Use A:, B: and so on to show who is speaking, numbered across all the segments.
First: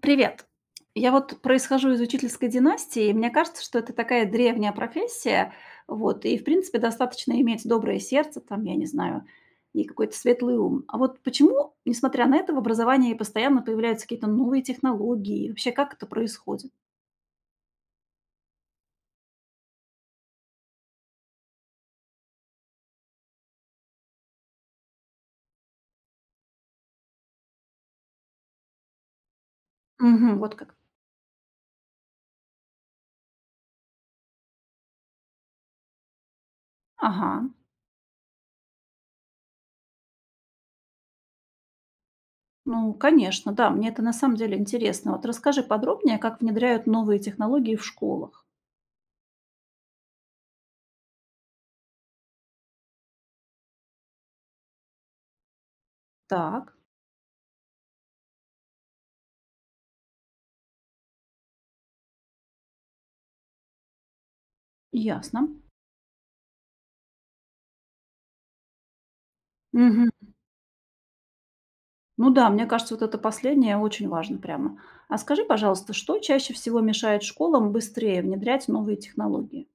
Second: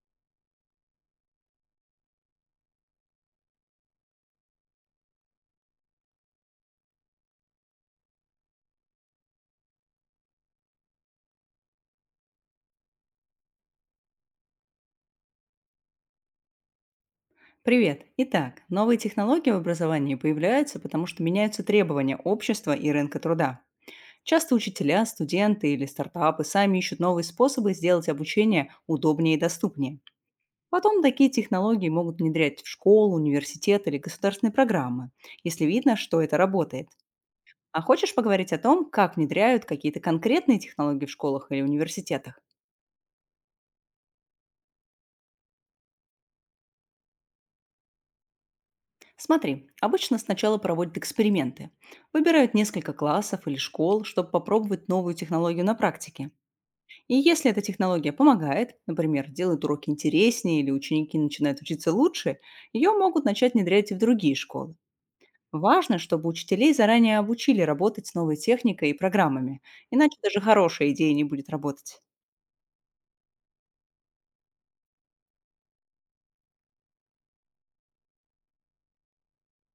A: Привет. Я вот происхожу из учительской династии, и мне кажется, что это такая древняя профессия, вот, и, в принципе, достаточно иметь доброе сердце, там, я не знаю, и какой-то светлый ум. А вот почему, несмотря на это, в образовании постоянно появляются какие-то новые технологии? И вообще, как это происходит?
B: Привет. Итак, новые технологии в образовании появляются, потому что меняются требования общества и рынка труда. Часто учителя, студенты или стартапы сами ищут новые способы сделать обучение удобнее и доступнее.
A: Мгм, вот как.
B: Потом такие технологии могут внедрять в школу, университет или государственные программы, если видно, что это работает.
A: Ага.
B: А хочешь поговорить о том, как внедряют какие-то конкретные технологии в школах или университетах?
A: Ну, конечно, да, мне это на самом деле интересно. Вот расскажи подробнее, как внедряют новые технологии в школах.
B: Смотри, обычно сначала проводят эксперименты. Выбирают несколько классов или школ, чтобы попробовать новую технологию на практике.
A: Так,
B: И если эта технология помогает, например, делает уроки интереснее или ученики начинают учиться лучше, ее могут начать внедрять и в другие школы.
A: ясно.
B: Важно, чтобы учителей заранее обучили работать с новой техникой и программами, иначе даже хорошая идея не будет работать.
A: Ну да, мне кажется, вот это последнее очень важно прямо. А скажи, пожалуйста, что чаще всего мешает школам быстрее внедрять новые технологии?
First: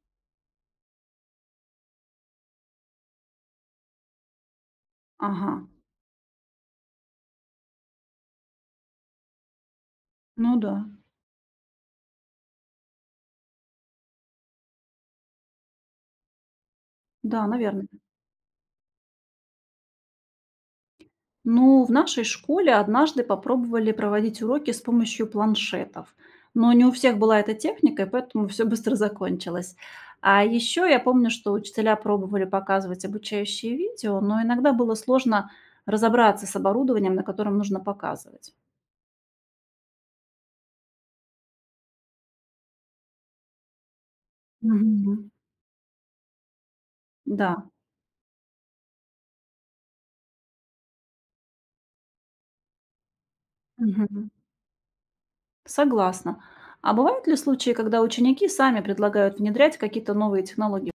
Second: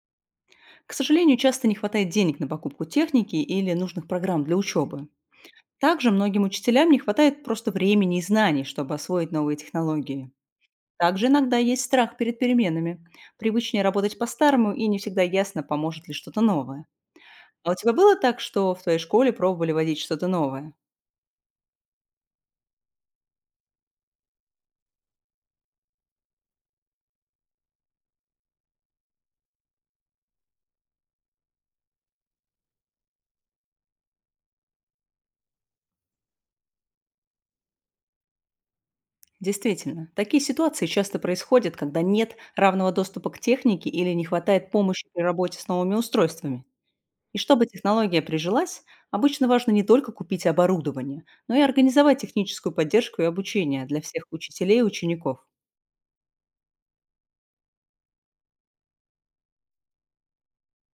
B: К сожалению, часто не хватает денег на покупку техники или нужных программ для учебы.
A: Ага,
B: Также многим учителям не хватает просто времени и знаний, чтобы освоить новые технологии.
A: ну да,
B: Также иногда есть страх перед переменами. Привычнее работать по-старому, и не всегда ясно, поможет ли что-то новое.
A: да,
B: А у
A: наверное.
B: тебя было так, что в твоей школе пробовали вводить что-то новое?
A: Ну, в нашей школе однажды попробовали проводить уроки с помощью планшетов. Но не у всех была эта техника, и поэтому все быстро закончилось. А еще я помню, что учителя пробовали показывать обучающие видео, но иногда было сложно разобраться с оборудованием, на котором нужно показывать.
B: Действительно, такие ситуации часто происходят, когда нет равного доступа к технике или не хватает помощи при
A: Мгм.
B: работе с новыми устройствами. И чтобы
A: Да.
B: технология прижилась, обычно важно не только купить оборудование, но и организовать техническую поддержку и обучение для всех
A: Мгм.
B: учителей и учеников.
A: Согласна. А бывают ли случаи, когда ученики сами предлагают внедрять какие-то новые технологии?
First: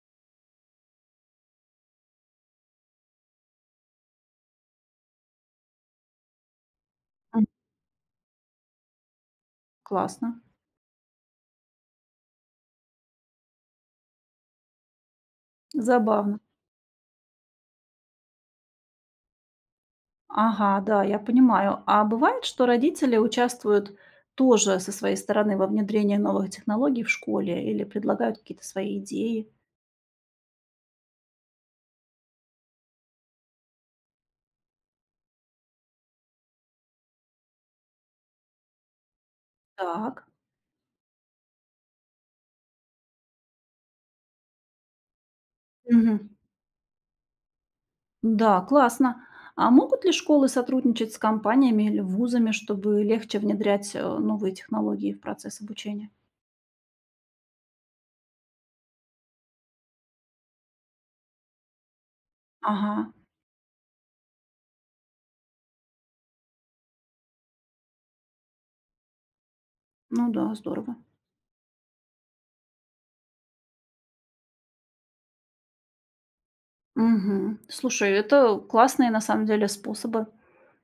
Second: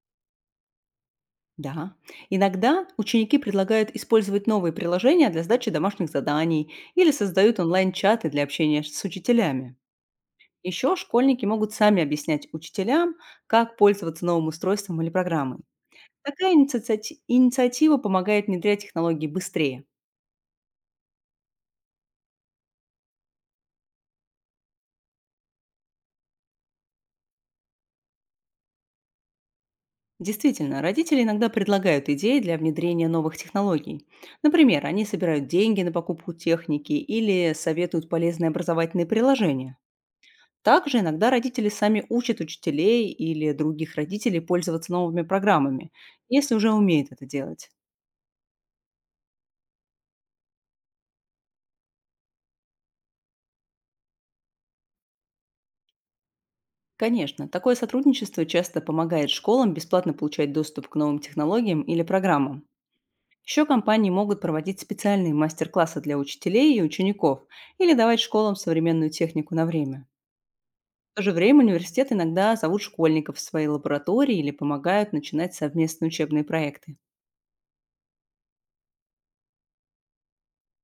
B: Да. Иногда ученики предлагают использовать новые приложения для сдачи домашних заданий или
A: М,
B: создают онлайн-чаты для общения с учителями.
A: классно,
B: Еще школьники могут сами объяснять учителям, как пользоваться новым устройством или программой.
A: забавно.
B: Такая инициатива помогает внедрять технологии быстрее.
A: Ага, да, я понимаю. А бывает, что родители участвуют тоже со своей стороны во внедрении новых технологий в школе или предлагают какие-то свои идеи?
B: Действительно, родители иногда предлагают идеи для внедрения новых технологий. Например, они собирают деньги на покупку техники или советуют полезные образовательные приложения.
A: Так.
B: Также иногда родители сами учат учителей или других родителей пользоваться новыми программами,
A: Мгм.
B: если уже умеют это делать.
A: Да, классно. А могут ли школы сотрудничать с компаниями или вузами, чтобы легче внедрять новые технологии в процесс обучения?
B: Конечно, такое сотрудничество часто помогает школам бесплатно получать доступ к новым технологиям или программам.
A: Ага,
B: Еще компании могут проводить специальные мастер-классы для учителей и учеников или давать школам современную технику на время.
A: ну да, здорово.
B: В то же время университет иногда зовут школьников в свои лаборатории или помогают начинать совместные учебные проекты.
A: Мгм. Слушай, это классные на самом деле способы,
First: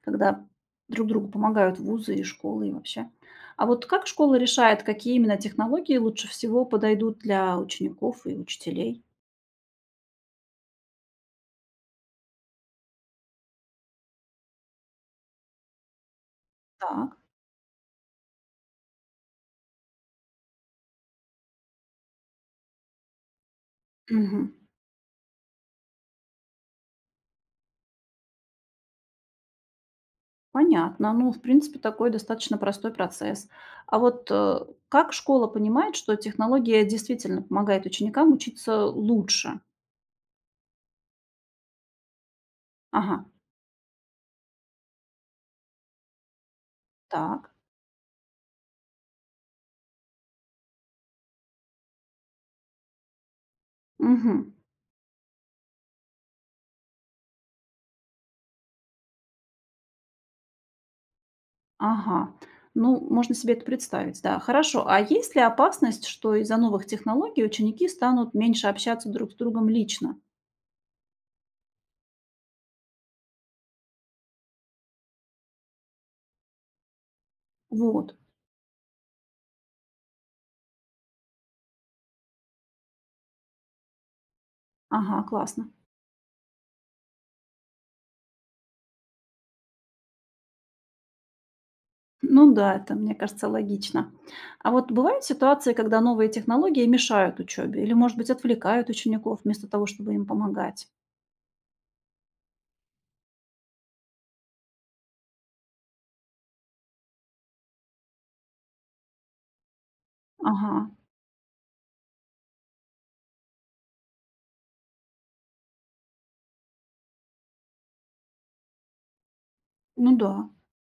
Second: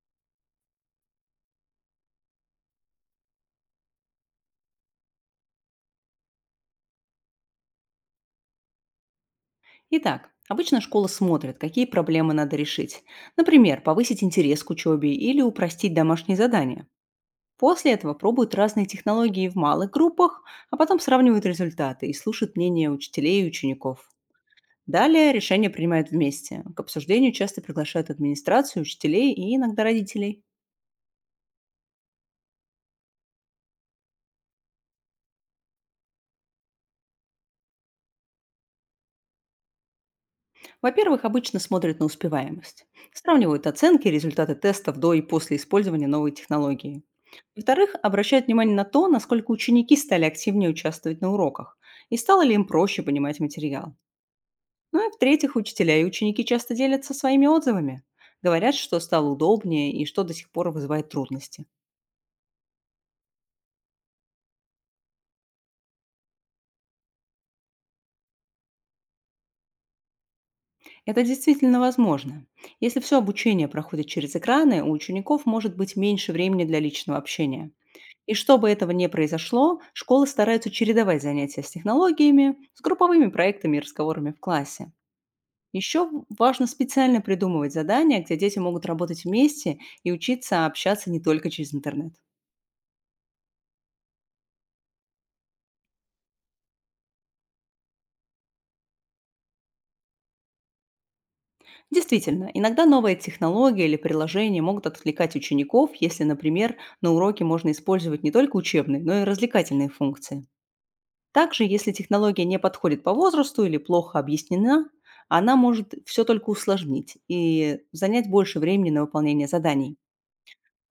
A: когда друг другу помогают вузы и школы и вообще. А вот как школа решает, какие именно технологии лучше всего подойдут для учеников и учителей?
B: Итак, обычно школа смотрит, какие проблемы надо решить. Например, повысить интерес к учебе или упростить домашние задания.
A: Так.
B: После этого пробуют разные технологии в малых группах, а потом сравнивают результаты и слушают мнение учителей и учеников.
A: Мгм.
B: Далее решение принимают вместе. К обсуждению часто приглашают администрацию, учителей и иногда родителей.
A: Понятно. Ну, в принципе, такой достаточно простой процесс. А вот э, как школа понимает, что технология действительно помогает ученикам учиться лучше?
B: Во-первых, обычно смотрят на успеваемость.
A: Ага,
B: Сравнивают оценки и результаты тестов до и после использования новой технологии.
A: так.
B: Во-вторых, обращают внимание на то, насколько ученики стали активнее участвовать на уроках и стало ли им проще понимать материал.
A: Мгм.
B: Ну и в-третьих, учителя и ученики часто делятся своими отзывами. Говорят, что стало удобнее и что до сих пор вызывает трудности.
A: Ага. Ну, можно себе это представить, да. Хорошо. А есть ли опасность, что из-за новых технологий ученики станут меньше общаться друг с другом лично?
B: Это действительно возможно. Если все обучение проходит через экраны, у учеников может быть меньше времени для личного общения.
A: Вот.
B: И чтобы этого не произошло, школы стараются чередовать занятия с технологиями с групповыми проектами и разговорами в классе.
A: Ага, классно.
B: Еще важно специально придумывать задания, где дети могут работать вместе и учиться общаться не только через интернет.
A: Ну да, это, мне кажется, логично. А вот бывают ситуации, когда новые технологии мешают учебе или, может быть, отвлекают учеников вместо того, чтобы им помогать?
B: Действительно, иногда новые технологии или приложения могут отвлекать учеников, если, например, на уроке можно использовать не только учебные, но и развлекательные функции.
A: Ага.
B: Также, если технология не подходит по возрасту или плохо объяснена, она может все только усложнить и занять больше времени на выполнение заданий.
A: Ну да.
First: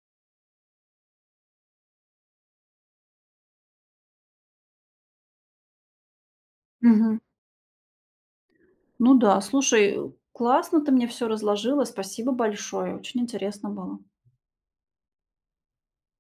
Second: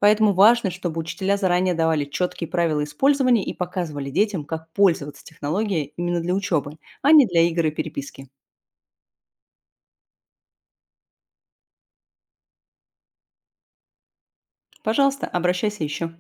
B: Поэтому важно, чтобы учителя заранее давали четкие правила использования и показывали детям, как пользоваться технологией именно для учебы, а
A: Мгм.
B: не для игр и переписки.
A: Ну да. Слушай, классно ты мне все разложила. Спасибо большое. Очень интересно было.
B: Пожалуйста, обращайся еще.